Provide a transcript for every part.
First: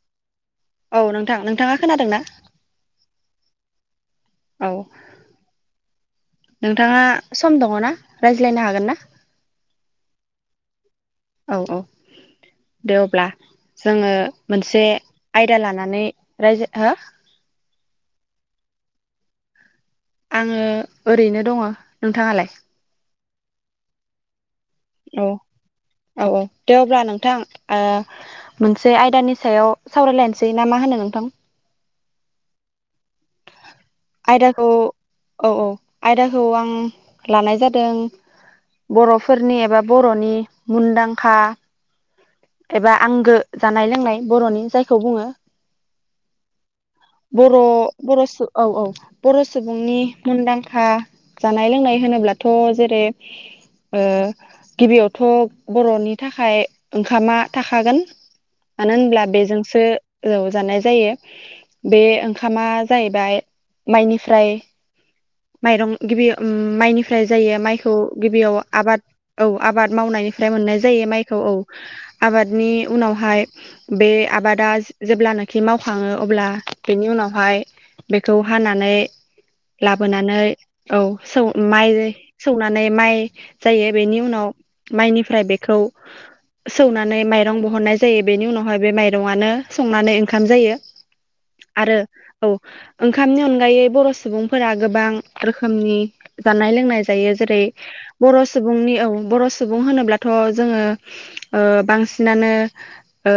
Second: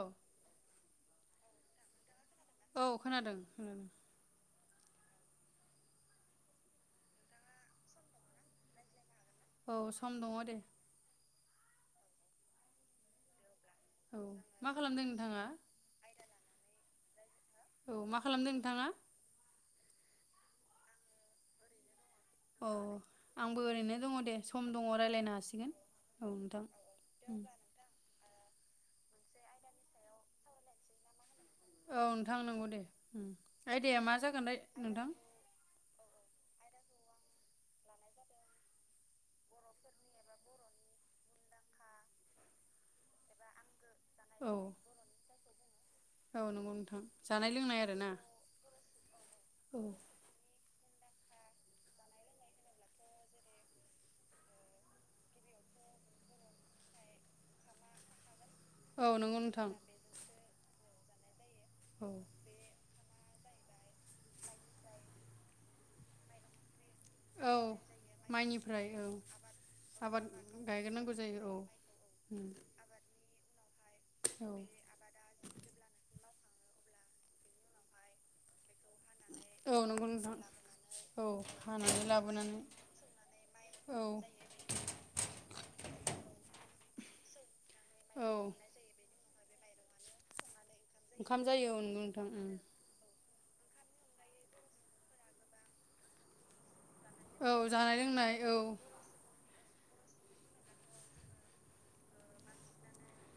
औ। औ नोंथां नोंथाङा खोनादों ना? औ खोनादों खोनादों। औ नोंथाङा सम दङ ना, रायज्लायनो हागोन ना? औ सम दङ दे। औ औ दे अब्ला। जोङो औ मा मोनसे खालामदों नोंथाङा आयदा लानानै रायजो हो? औ मा खालामदों नोंथाङा? आङो ओरैनो दङ। नोंथाङालाय? औ आंबो ओरैनो दङ दे। सम दङ औ रायज्लायनो हासिगोन औ औ दे अब्ला नोंथां उम ओ मोनसे आयदानि सायाव सावरायलायनोसै ना मा होनो नोंथां? औ नोंथां नंगौ दे। ओम आइदाया मा जागोन दाय आयदाखौ नोंथां? औ औ आयदाखौ आं लानाय जादों बर'फोरनि एबा बर'नि मुनदांखा एबा आंगो जान नाय लोंनाय औ बर'नि जायखौ बुङो। औ नंगौ नोंथां जानाय बर' लोंनाय आरोना बर' सु औ औ। बर' औ सुबुंनि मोनदां खा जानाय लोंनाय होनोब्लाथ' जेरै ओ गिबियावथ' बर'नि थाखाय ओंखाम खामा थाखागोन। मानो औ होनब्ला नंगौ नोंथां बेजोंसो [unintelligible] जानाय जायो। बे औ ओंखामा जाहैबाय। माइनिफ्राय माइरं गिबि माइनि फ्राय औ जायो। माइखौ गिबियाव आबाद औ आबाद मावनायनिफ्राय मोननाय जायो माइखौ औ। उम आबादनि उनावहाय बे औ आबादा जेब्लानाखि मावखाङो। अब्ला बेनि उनावहाय बेखौ हाना नै औ नंगौ लाबोनानै नोंथां औ सौ माइ हानानै लाबोनानै सौनानै माइ जायो, औ बेनि उनाव माइनिफ्राय बेखौ सौवनानै माइ रं बहननाय औ जायो। बेनि उनावहाय बे माइरंआनो संनानै ओंखाम जायो। ओंखाम जायो औ नंगौ आरो नोंथां औ उम ओं खामनि अनगायै बर' सुबुंफोरा गोबां रोखोमनि जानाय-लोंनाय यो जेरै औ जानाय लोंनाय बर औ सुबुंनि बर सुबुं होनोब्लाथ जोङो। ओ बांसिनानो ओ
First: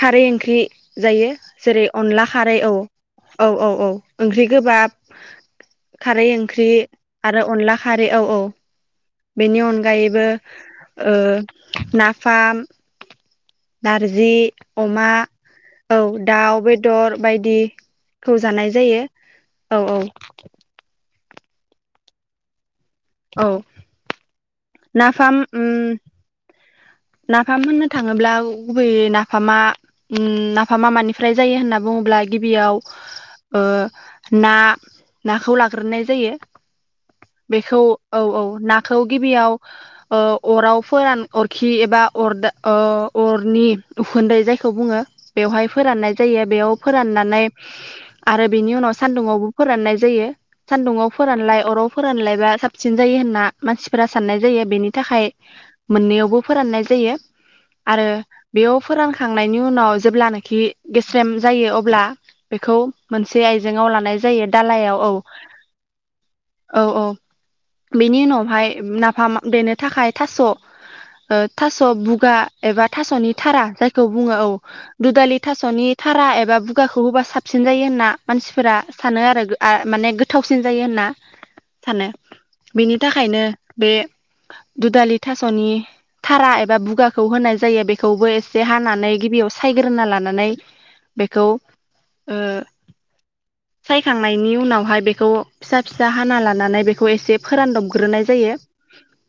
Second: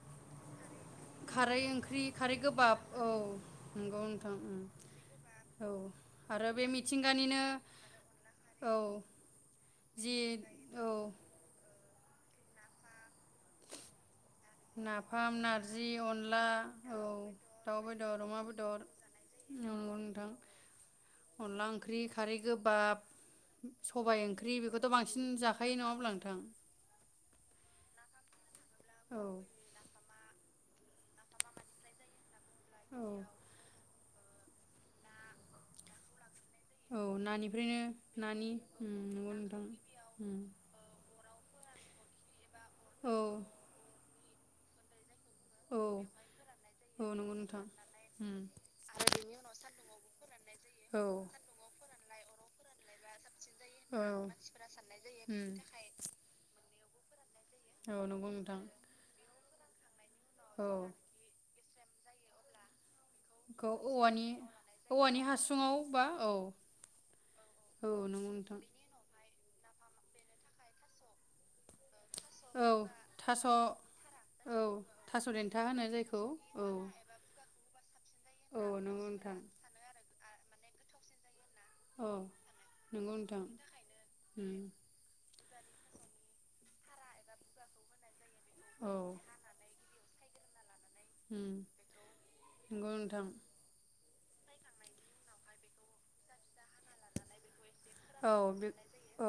खारै ओंख्रि जायो खारै जेरै ओंख्रि अनला खारै औ गोबाब औ औ औ नंगौ नोंथां ओंख्रि उम गोबाब औ खारै आरो बे ओंख्रि मिथिंगानिनो आरो अनला खारै औ औ। बेनि जि अनगायैबो औ ओ। नाफाम नारजि अमा नाफाम नारजि औ अनला दाउ औ बेदर दाउ बेदर बायदिखौ अमा जानाय बेदर जायो औ नंगौ औ। नोंथां अनला ओंख्रि खारै गोबाब औ सबाय ओंख्रि बेखौथ बांसिन नाफाम उम जाखायो नङा होमब्ला नोंथां? नाफाम होननो थाङोब्ला गुबैयै औ नाफामा उम नाफा मा मानिफ्राय जायो होनना बुङोब्ला गिबियाव औ ओ ना नाखौ लाग्रोनाय जायो औ नानिफ्रायनो बेखौ औ औ नानि उम नाखौ नंगौ गिबियाव नोंथां ओ उम अराव फोरान खि एबा अरदा औ अरनि उखुन्दै जायखौ बुङो बेवहाय औ फोराननाय जायो बेयाव औ नंगौ फोराननानै नोंथां उम आरो बेनि उनाव सान्दुावबो फोराननाय जायो, सान्दुङाव फोरानलाय अराव फोरानलायबा साबसिन जायो होनना मानसिफोरा होनना साननाय जायो बेनि थाखाय मोननैयावबो साननाय जायो औ आरो नंगौ नोंथां बेयाव फोरानखाङ नायनि उनाव जेब्लानाखि औ गेस्रेम जायो अ अब्ला बेखौ मोनसे खौ आइजेंआव लानाय औवानि जायो दालायाव औ औवानि हासुङाव बा औ औ औ औ बेनि नंगौ नोंथां उनावहाय नाफाम देनो थाखाय थास ओ थास' बु गा औ एबा थासनि थास' थारा जायखौ बुङो औ थास' दुदालि देन्था होनो थासनि जायखौ थारा एबा औ बुगाखौ होबा साबसिन जायो होन ना औ मानसिफोरा नंगौ सानो नोंथां आरो ओ माने गोथाव फिन जायो होनना सानो, औ बिनि नंगौ थाखायनो नोंथां बे उम दुदालि थास'नि थारा एबा बुगाखौ होनाय जायो बेखौबो ए से औ हानानै गिबियाव सायग्रोना ला नानै ओम, नंगौ नोंथां। सायखांनायनि उनावहाय बेखौ फिसा फिसा हाना लानानै बेखौ एसे फोरानदबग्रोनाय औ जायो। बे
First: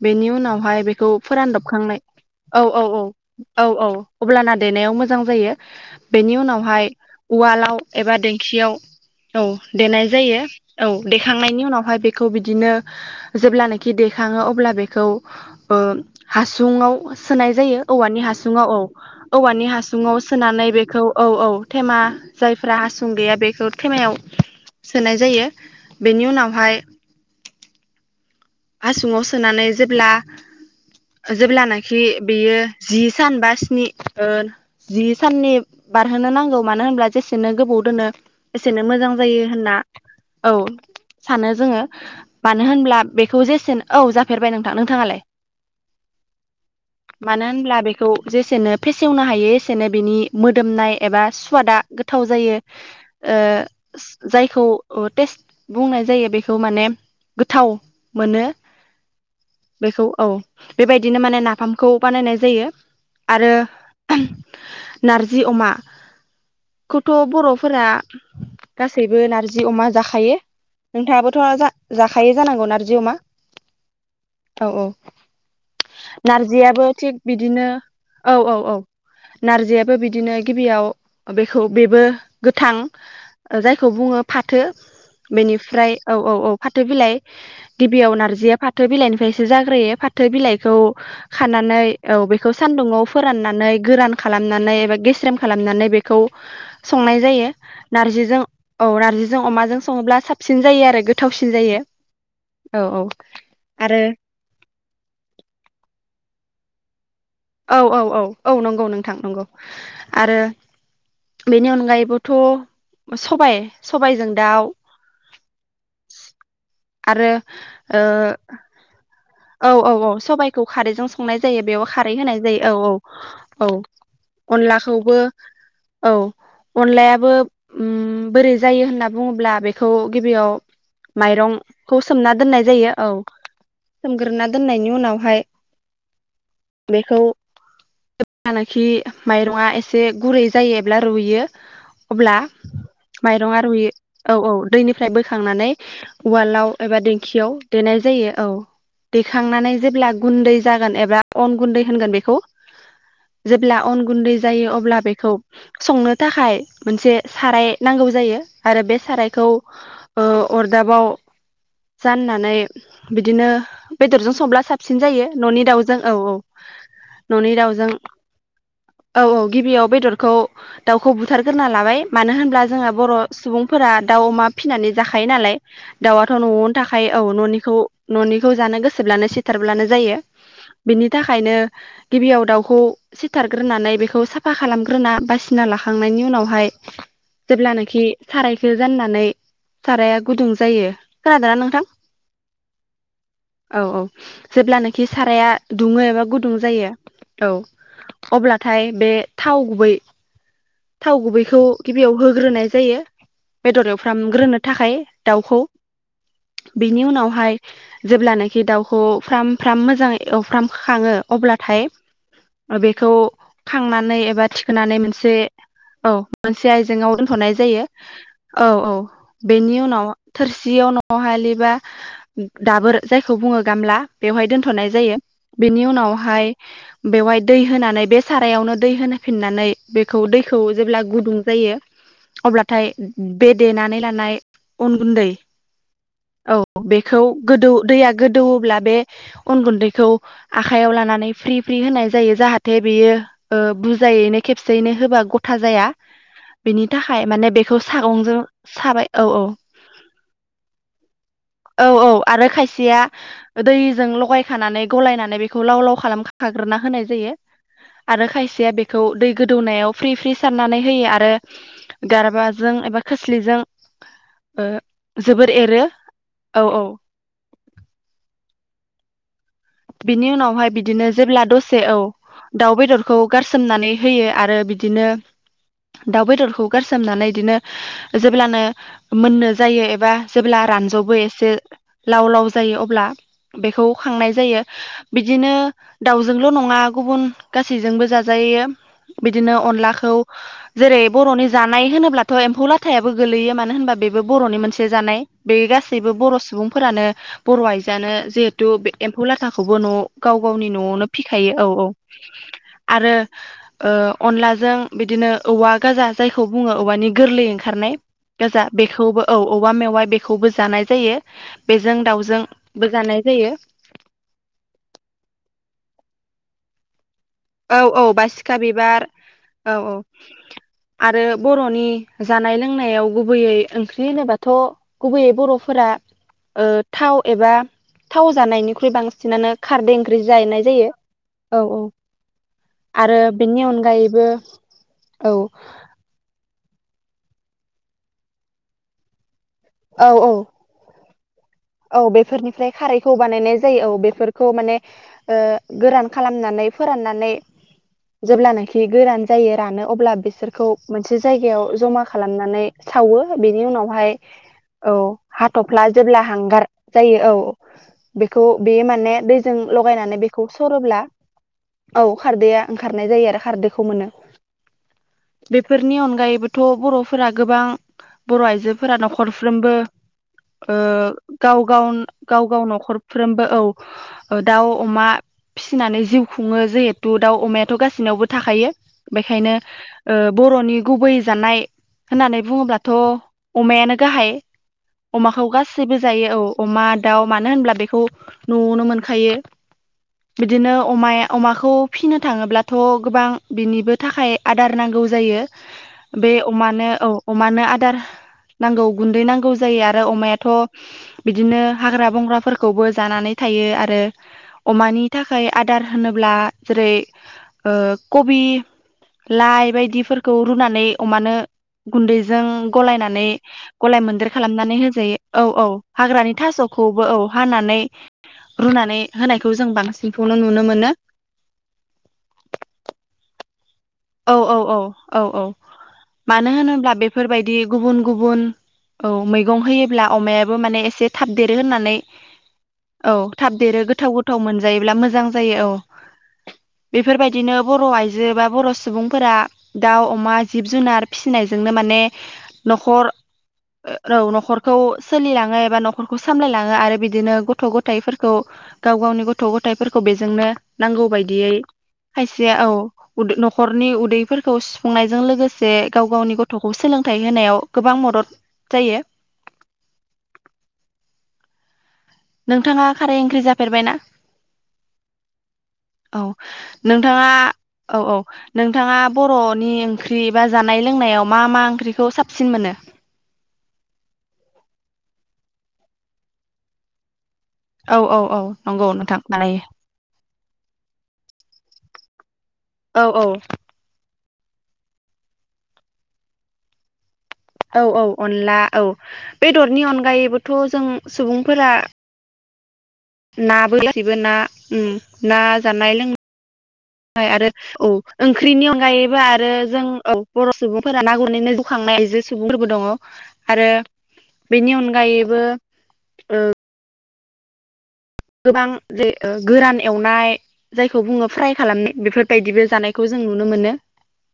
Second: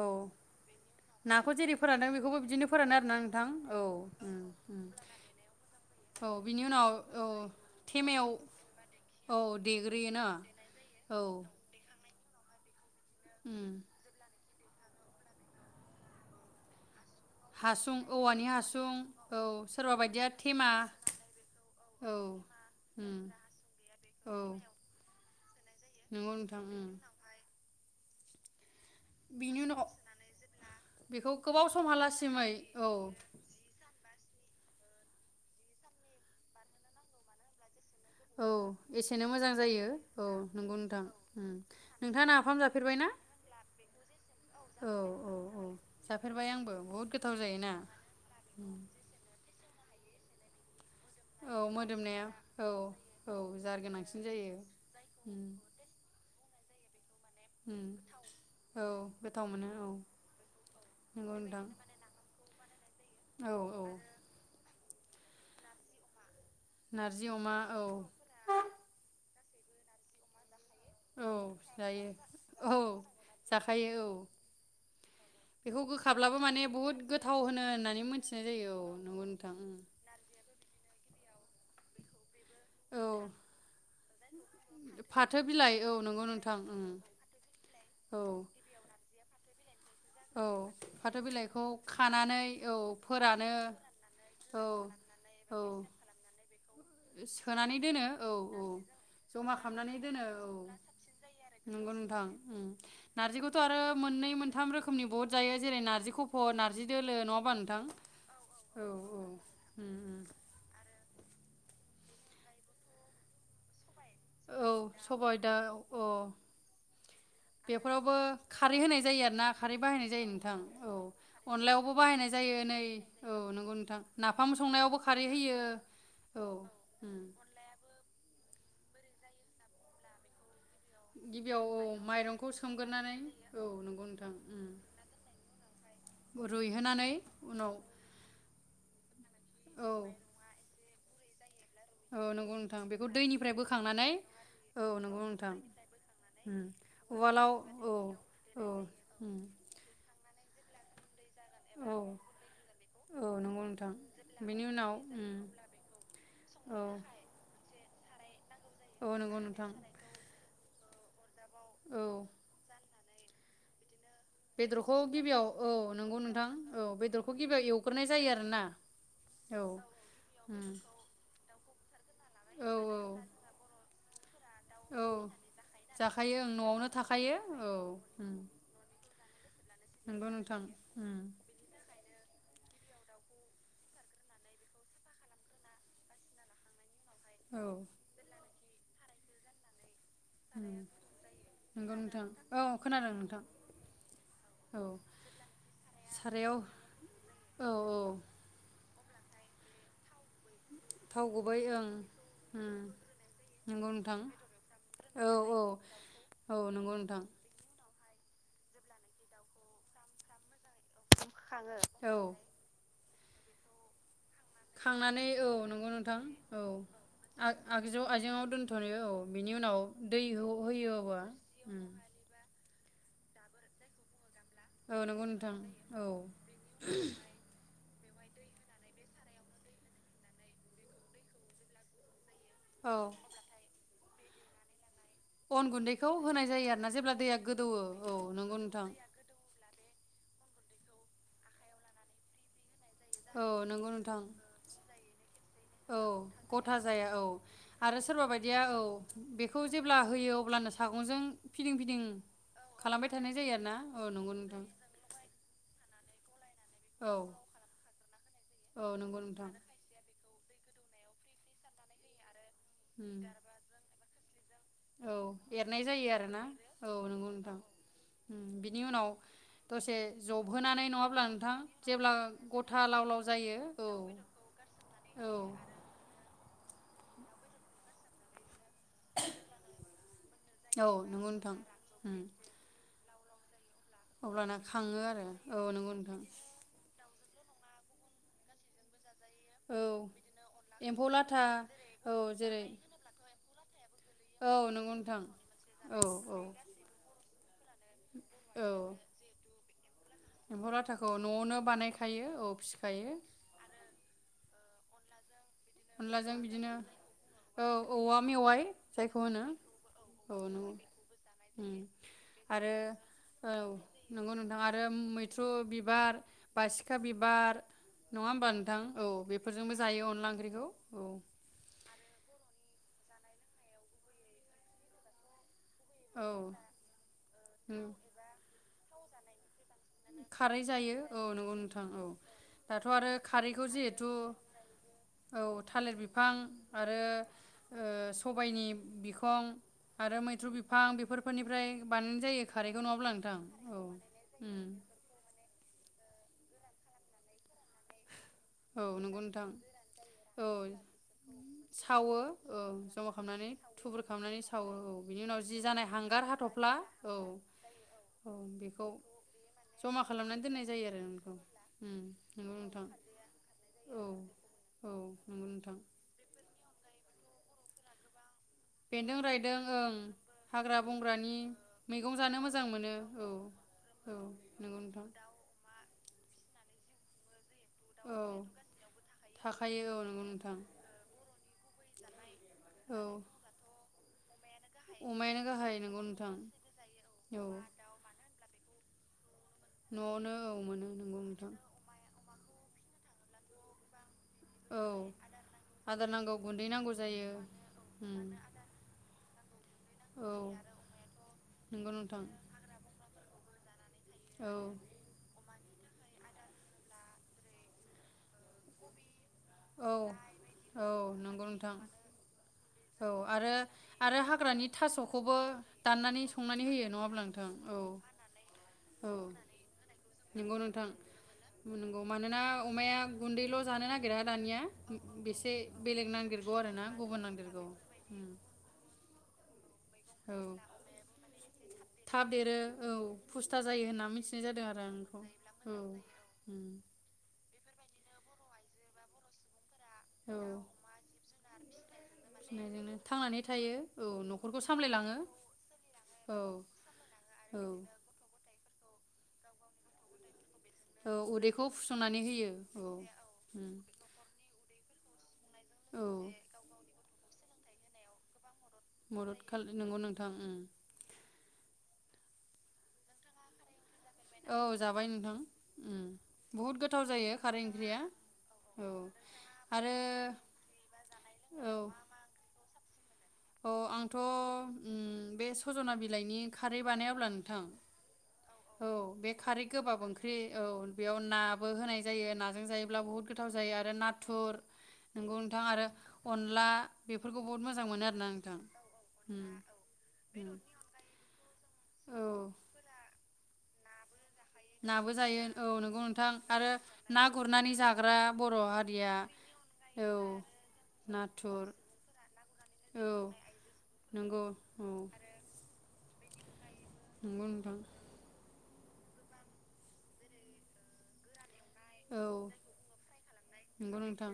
औ बेनि उनावहाय बेखौ नाखौ फोरानदब जेरै फोरानदों बेखौबो औ बिदिनो औ फोरानो औ, आरोना नोंथां औ औ उम अब्लाना उम देनायाव मोजां जायो औ बेनि बिनि उनावहाय उनाव औ उवालाव एबा थेमायाव देंखियाव औ देनाय देग्रोयो ना जायो औ देखांनायनि उनावहा बेखौ बिदिनो उम जेब्लानाखि देखाङो अ अब्ला बेखौ ओ हासुङाव सोनाय जायो हासुं औवानि हासुङाव औ हासुं औ औवानि सोरबा हासुङाव बायदिया थेमा सोनानै बेखौ औ औ थेमा औ जायफ्रा हासुं उम गैया बेखौ थेमायाव सोनाय जायो। बेनि नोंगौ नोंथां उनावहाय ओम हासुङाव सोनानै जेब्ला, बेखौ गोबाव जेब्लानाखि समहालासिमै बेयो औ जि सान बा स्नि ओ जि साननि बारहोनो नांगौ मानो होनब्ला जेसेनो गोबोव औ एसेनो मोजां जायो औ नंगौ नोंथां सानो ओम, नोंथाङा नाफाम जाफेरबाय ना? जेसेन औ जा फेरबाय नोंथां औ नोंथाङालाय? औ औ जाफेरबाय आंबो बहुद गोथाव मानो जायोना होनब्ला बेखौ जेसेनो फेसेवनो हायो एसे जनो बिनि मोदोमनाय एबा औ स्वादा गोथाव मोदोमनाया जायो औ औ ओ जार गोनांसिन जायो जायखौ टेस्ट उम बुंनाय जायो बे थ' माने गोथाव उम मोनो औ गोथाव मोनो बेखौ औ बेबायदिनो नंगौ माने नोंथां नाफामखौ बानायनाय जायो आरो औ औ नारजि अमा खौथ' नारजि अमा औ बर'फोरा गासैबो नारजि जि अमा जाखायो औ नोंथाङाबोथ' जायो जाखायो जानांगौ औ नारजि जिअमा जाखायो औ औ औ बेखौ गोखाब्लाबो माने नारजियाबो बुहुद थिग गोथाव होनो बिदिनो होननानै औ मोनथिनाय औ जायो औ नंगौ नोंथां उम नारजियाबबो बिदिनो गिबियाव बेखौ बेबो गोथां औ जायखौ बुङो फाथो फाथो बिलाइ बेनिफ्राय औ नंगौ औ औ नोंथां फाथो उम बिलाइ गिबियाव औ नारजिया फाथो बिलाइनिफ्राय जाग्रोयो फाथो औ बिलाइखौ फाथो बिलाइखौ खानानै औ खानानै बेखौ औ सानदुंङाव फोरानो फोराननानै गोरान औ खालामनानै एबा गेस्रेम औ खालामनानै बेखौ संनाय जायो सोनानै दोनो औ नार्जिजों औ नार्जिजों जमा अमाजों खालामनानै सङोब्ला दोनो साबसिन जायो आरो गोथावसिन जायो। उ औ औ नारजिखौथ' आरो मोननै मोनथाम रोखोम रोखोमनि बहुत जायो जेरै नारजि खफ' नारजि दोलो नङा होमबा औ नोंथां औ औ औ नंगौ नोंथां नंगौ उम उम आरो बेनि अनगायैबोथ' सबाय सबायजों दाउ औ सबाय दाउ औ आरो बेफोरावबो खारै होनाय जायो आरो ना। औ औ औ सबाइखौ खारैजों संनाय जायो बेयाव अनलायावबो खारै बाहायनाय होनाय जायो नै औ औ औ नंगौ नोंथां नाफाम संनायावबो अनलाखौबो खारै होयो औ उम अनलायाबो उम बोरै जायो होनना बुङोब्ला बेखौ गिबियाव गिबियाव माइरंखौ औ सोमना माइरंखौ दोननाय जायो औ सोमगोरोनानै औ न सोमग्रोना दोननायनि उनावहाय रुइहोनानै बेखौ उनाव जेब्लानाखि माइरंआ औ एसे गुरै जायो एब्ला रुयो औ अब्ला नंगौ नोंथां बेखौ दैनिफ्राय माइरंआ बोखांनानै रुइयो औ औ दैनिफ्राय नंगौ नोंथां बोखांनानै उम उवालाव एबा उवालाव देंखियाव औ देनाय जायो औ। उम देखांनानै जेब्ला गुन्दै जागोन एबा अन गुन्दै औ होनगोन बेखौ औ नंगौ जेब्ला नोंथां अन गुन्दै बेनि जायो उनाव अब्ला बेखौ उम संनो थाखाय औ मोनसे साराय नांगौ जायो आरो बे औ नंगौ सारायखौ नोंथां ओ अर दाबाव औ जाननानै बिदिनो बेदरजों संब्ला बेदरखौ साबसिन जायो गिबियाव न'नि दाउजों औ नंगौ औ नोंथां औ बेदरखौ न'नि गिबियाव दाउजों एवग्रोनाय जायो आरोना औ औ गिबियाव बेदरखौ उम दाउखौ बुथारगोन ना लाबाय मानो होनब्ला औ जोंहा औ बर' सुबुंफोरा दाउ अमा फिनानै औ जाखायो नालाय दाउआथ' जाखायो ओं न'आवनि न'आवनो थाखाय औ थाखायो न'निखौ उम न'नि जानो गोसोब्लानो बुथारब्लानो जायो नंगौ नोंथां बिनि उम थाखायनो गिबियाव दाउखौ सिथारग्रोनानै बेखौ साफा खालामग्रोना बासिना लाखांनायनि उनावहाय औ जेब्लानोखि साराय जो जाननानै साराया गुदुं जायो खोनादोना नोंथां नंगौ औ खोनादों नोंथां औ औ औ जेब्लानोाखि साराया दुङो एबा गुदुं सारायाव जायो औ अब्लाथाय बे थाव गुबै थाव गुबै गुबैखौ ओं गिबियाव होग्रोनाय उम जायो नंगौ बेदर नोंथां एवफ्रामग्रोनो थाखाय औ दाउखौ औ औ नंगौ बिनि नोंथां उनावहाय जेब्लानाखि दाउखौ फ्राम फ्राम मोजाङै एवफ्राम खाङो अब्लाथाय औ बे खौ खांनानै [unintelligible] थिखनानै खांनानै मोनसे औ नंगौ औ नोंथां औ मोनसे आइजेंआव दोनथ'नाय जायो आगजु आइजेंआव औ औ दोनथ'यो बिनि बेनि उनाव दै थोरसियाव होयो न'आव औवा हालिबा दाबोर जायखौ बुङो गामला बेवहाय दोनथ'नाय औ जायो नंगौ नोंथां बेनि औ उनावहाय बेवहाय दै होनानै बे सारायावनो दै होना फिननानै बेखौ दैखौ जेब्ला गुदुं जायो अब्लाथाय औ बे देनानै [unintelligible] अन गुन्दैखौ होनाय औ जायो आरो ना जेब्ला बेखौ दैया गोदौ गोदौवो औ दैया नंगौ गोदौवोब्ला नोंथां बे अन गुन्दैखौ आखाइायाव लानानै फ्रि फ्रि होनाय जायो जाहाथे ने औ बेयो नंगौ नोंथां बुजायैनो खेबसेयैनो होबा ग औ गथा जाया औ बेखौ आरो सोरबा सागंजों बायदिया औ साबाय औ बेखौ जेब्ला होयो अब्लानो सागंजों फिदिं औ फिदिं औ आरो खायसेया खालामबाय थानाय जायो आरोना औ दैजों नंगौ नोंथां लगायखानानै गलायनानै बेखौ लाव लाव औ खालाम खाग्रोना होनाय औ जायो आरो खायसेया औ बेखौ नंगौ दै नोंथां गोदौनायाव फ्रि फ्रि सारनानै होयो आरो गारबा जों एबा उम खोस्लिजों ओ औ जोबोर एरनाय एरो जायो आरोना औ औ [inaudible] बिनि उनावहाय जबहोनानै बिदिनो नङाब्ला जेब्ला नोंथां दसे औ जेब्ला दाउ गथा लाव बेदरखौ लाव जायो औ गारसोमनानै होयो आरो बिदिनो औ दाउ बेदर खौ गारसोमनानै इदिनो जेब्लानो मोननो जायो एबा जेब्ला औ रानजबो नंगौ एसे नोंथां उम लाव लाव जायो अब्ला बेखौ खांनाय अब्लाना जायो खाङो आरो बिदिनो औ नंगौ नोंथां दाउजोंल' नङा गुबुन गासैजोंबो जाजायो बिदिनो औ अनलाखौ जेरै एम्फौ लाथा बर'नि जानाय औ होनोब्लाथ' जेरै एम्फौ लाथायाबो गोलैयो माने [inaudible] बेबो औ बर'नि मोनसे नंगौ नोंथां जानाय बे औ गैसैबो औ बर' सुबुंफोरानो बर' आयजोआनो जिहेतु औ बि एम्फौ ला थाखौबो न' गाव गावनि एम्फौ न'आवनो लाथाखौ फिखायो औ औ बानायखायो औ फिसिखायो आरो ओ अनलाजों बिदिनो औवा गाजा अनलाजों जायखौ बिदिनो बुङो औवानि गोरलै औ ओंखारनाय औवा मेवाइ गाजा जायखौ बेखौबो औ होनो औवा मेवाइ औ बेखौबो नंगौ जानाय जायो उम बेजों आरो दाउजोंबो जानाय औ जायो नंगौ नोंथां आरो मैथ्रु बिबार बासिखा बिबार बार औ औ नङा होमबा बासिखा नोंथां औ बिबार औ बेफोरजोंबो औ जायो अनला ओंख्रि आरो बर'नि जानाय लोंनायाव गुबैयै ओंख्रि होनोबाथ' गुबैयै बर' फोरा औ थाव एबा थाव जानायनिख्रुइ बांसिन सिनानो खारदै ओंख्रि जानाय जायो औ औ दाथ' आरो बेनि खारैखौ जिहेथु अनगायैबो औ थालिर बिफां आरो सबायनि बिखं औ आरो औ मैथ्रु बिफां बेफोर औ बेफोरनिफ्राय खारैखौ बानायनाय जायो औ बेफोरखौ उम माने ओ गोरान खालामनानै फोराननानै औ जेब्लानाखि नंगौ गोरान नोंथां जायो रानो अब्ला औ बिसोरखौ मोनसे जायगायाव जमा सावो औ खालामनानै जमा सावो खालामनानै बेनि थुबुर उनावहाय खालामनानै सावो औ बिनि उनाव जि हाथ'फ्ला जानाय जेब्ला हांगार हाथ'फ्ला जायो औ बेखौ बे माने दैजों जमा लगायनानै खालामनानै बेखौ दोननाय जायो आरो सरोब्ला नोंखौ उम औ नंगौ खारदैया नोंथां ओंखारनाय जायो आरो खारदैखौ औ मोनो औ नंगौ नोंथां बेफोरनि अनगायैबोथ' बर' फोरा गोबां बर' आइजोफोरा बेन्दों रायदों न'खरफ्रोमबो ओं हाग्रा बंग्रानि गाव गाव मैगं जानो गाव गाव मोजां मोनो औ न'खरफ्रोमबो औ दाउ नंगौ नोंथां अमा फिसिनानै जिउ खुङो जिहेतु दाउ अमा थ' औ गासिनावबो थाखायो बेखायनो थाखायो औ नंगौ नोंथां बर'नि गुबै जानाय होननानै बुङोब्लाथ' अमायानो गाहाय अमायनो अमाखौ गाहाय गासैबो नंगौ नोंथां जायो औ अमा दाउ औ मानो होनब्ला बेखौ न'आवनो मोनखायो न'आवनो औ बिदिनो मोनो नंगौ अमाया नोंथां अमाखौ फिनो थाङोब्ला थ' गोबां बिनिबो थाखाय आदार औ नांगौ जायो आदार बे नांगौ गुन्दै अमानो नांगौ औ जायो अमानो आदार उम नांगौ गुन्दै नां जायो आरो औ अमायाथ' बिदिनो नंगौ हाग्रा नोंथां बंग्राफोरखौबो जानानै थायो आ औ [unintelligible] अमानि थाखाय आ दार होनोब्ला जेरै ओ कबि लाइ औ बायदिफोरखौ रुनानै औ अमानो नंगौ नोंथां गुन्दैजों औ गलायनानै आरो गलाय आरो मोनदेर हाग्रानि खालामनानै होजायो थास'खौबो औ औ दाननानै हाग्रानि संनानै होयो थास'खौबो औ नङाब्ला नोंथां औ हानानै रुनानै औ होनायखौ जों बांस नंगौ नोंथां नंगौ मानोना अमाया गुन्दैल' जानो नागिरा औ औ दानिया औ औ औ बेसे बेलेग मानो नांदेरगौ आरो ना होनोब्ला गुबुन बेफोरबायदि नांदेरगौ गुबुन गुबुन औ मैगं होयो ब्ला अमायाबो माने एसे थाब देरो होननानै थाब देरो औ थाब फुस्था देरो जायो होनना गोथाव मिथिनाय गोथाव जादों आरो मोनजायोब्ला आं बेखौ मोजां जायो औ उम बेफोरबायदिनो बर' आइजो बा बर'स सुबुंफोरा दाउ अमा औ जिब जुनार फिसिनाय जोंनो माने फिनायजोंनो न'खर थांनानै थायो औ न'खरखौ सामलायलाङो सोलिलाङो एबा न'खरखौ औ सामलायलाङो आरो बिदिनो औ गथ' गथायाइफोरखौ गाव गावनि गथ' गथायाइफोरखौ बेजोंनो नांगौ औ बायदियै उदैखौ फुसंनानै होयो खायसेया औ। उम हरनि उदैफोरखौस खुंनायजों लोगोस जे औ गाव गावनि गथ'खौ सोलोंथाइ होनायाव गोबां मदद जायो मदद खाल नंगौ नोंथां। नोंथाङा खारै ओंख्रि जाफेरबायना। औ जाबाय नोंथां उम औ बहुद गोथाव नोंथाङा जायो खारै औ ओंख्रिया औ औ नोंथाङा बर'नि आरो ओंख्रि बा जानाय लोंनायाव मा मा ओंख्रिखौ साबसिन मोनो? अ आंथ' उम बे सज'ना बिलाइनि खारै बानायाब्ला नो औ औ औ। औ नंगौ नोंथां बे बानायो। खारै गोबाब ओंख्रि औ बेयाव नाबो होनाय जायो नाजों जायोब्ला औ बुहुट औ गोथाव जायो आरो ना नाथुर नोंगौ नोंथां आरो अनला। बेफोरखौ बहुत औ मोजां औ मोनो आरोना अनला नोंथां औ उम बेदरनि अनगायैबोथ' जों सुबुंफोरा। औ नाबो [inaudible] ना ओम, नाबो ना जायो औ जानाय नंगौ नोंथां आरो ना लोंनाय आरो गुरनानै औ जाग्रा बर' ओंख्रिनि हारिया अनगायैबो आरो जों औ बर' सुबुंफोरा ना गुरनैनो नाथुर जौखांनाय आइजो सुबुंफोरबो दङ औ आरो नंगौ बेनि औ अनगायैबो औ। नंगौ नोंथां। गोबां गोरान एवनाय जायखौ बुङो फ्राय। खालामनाय औ बेफोरबायदिबो जानायखौ जों नुनो मोनो। नंगौ नोंथां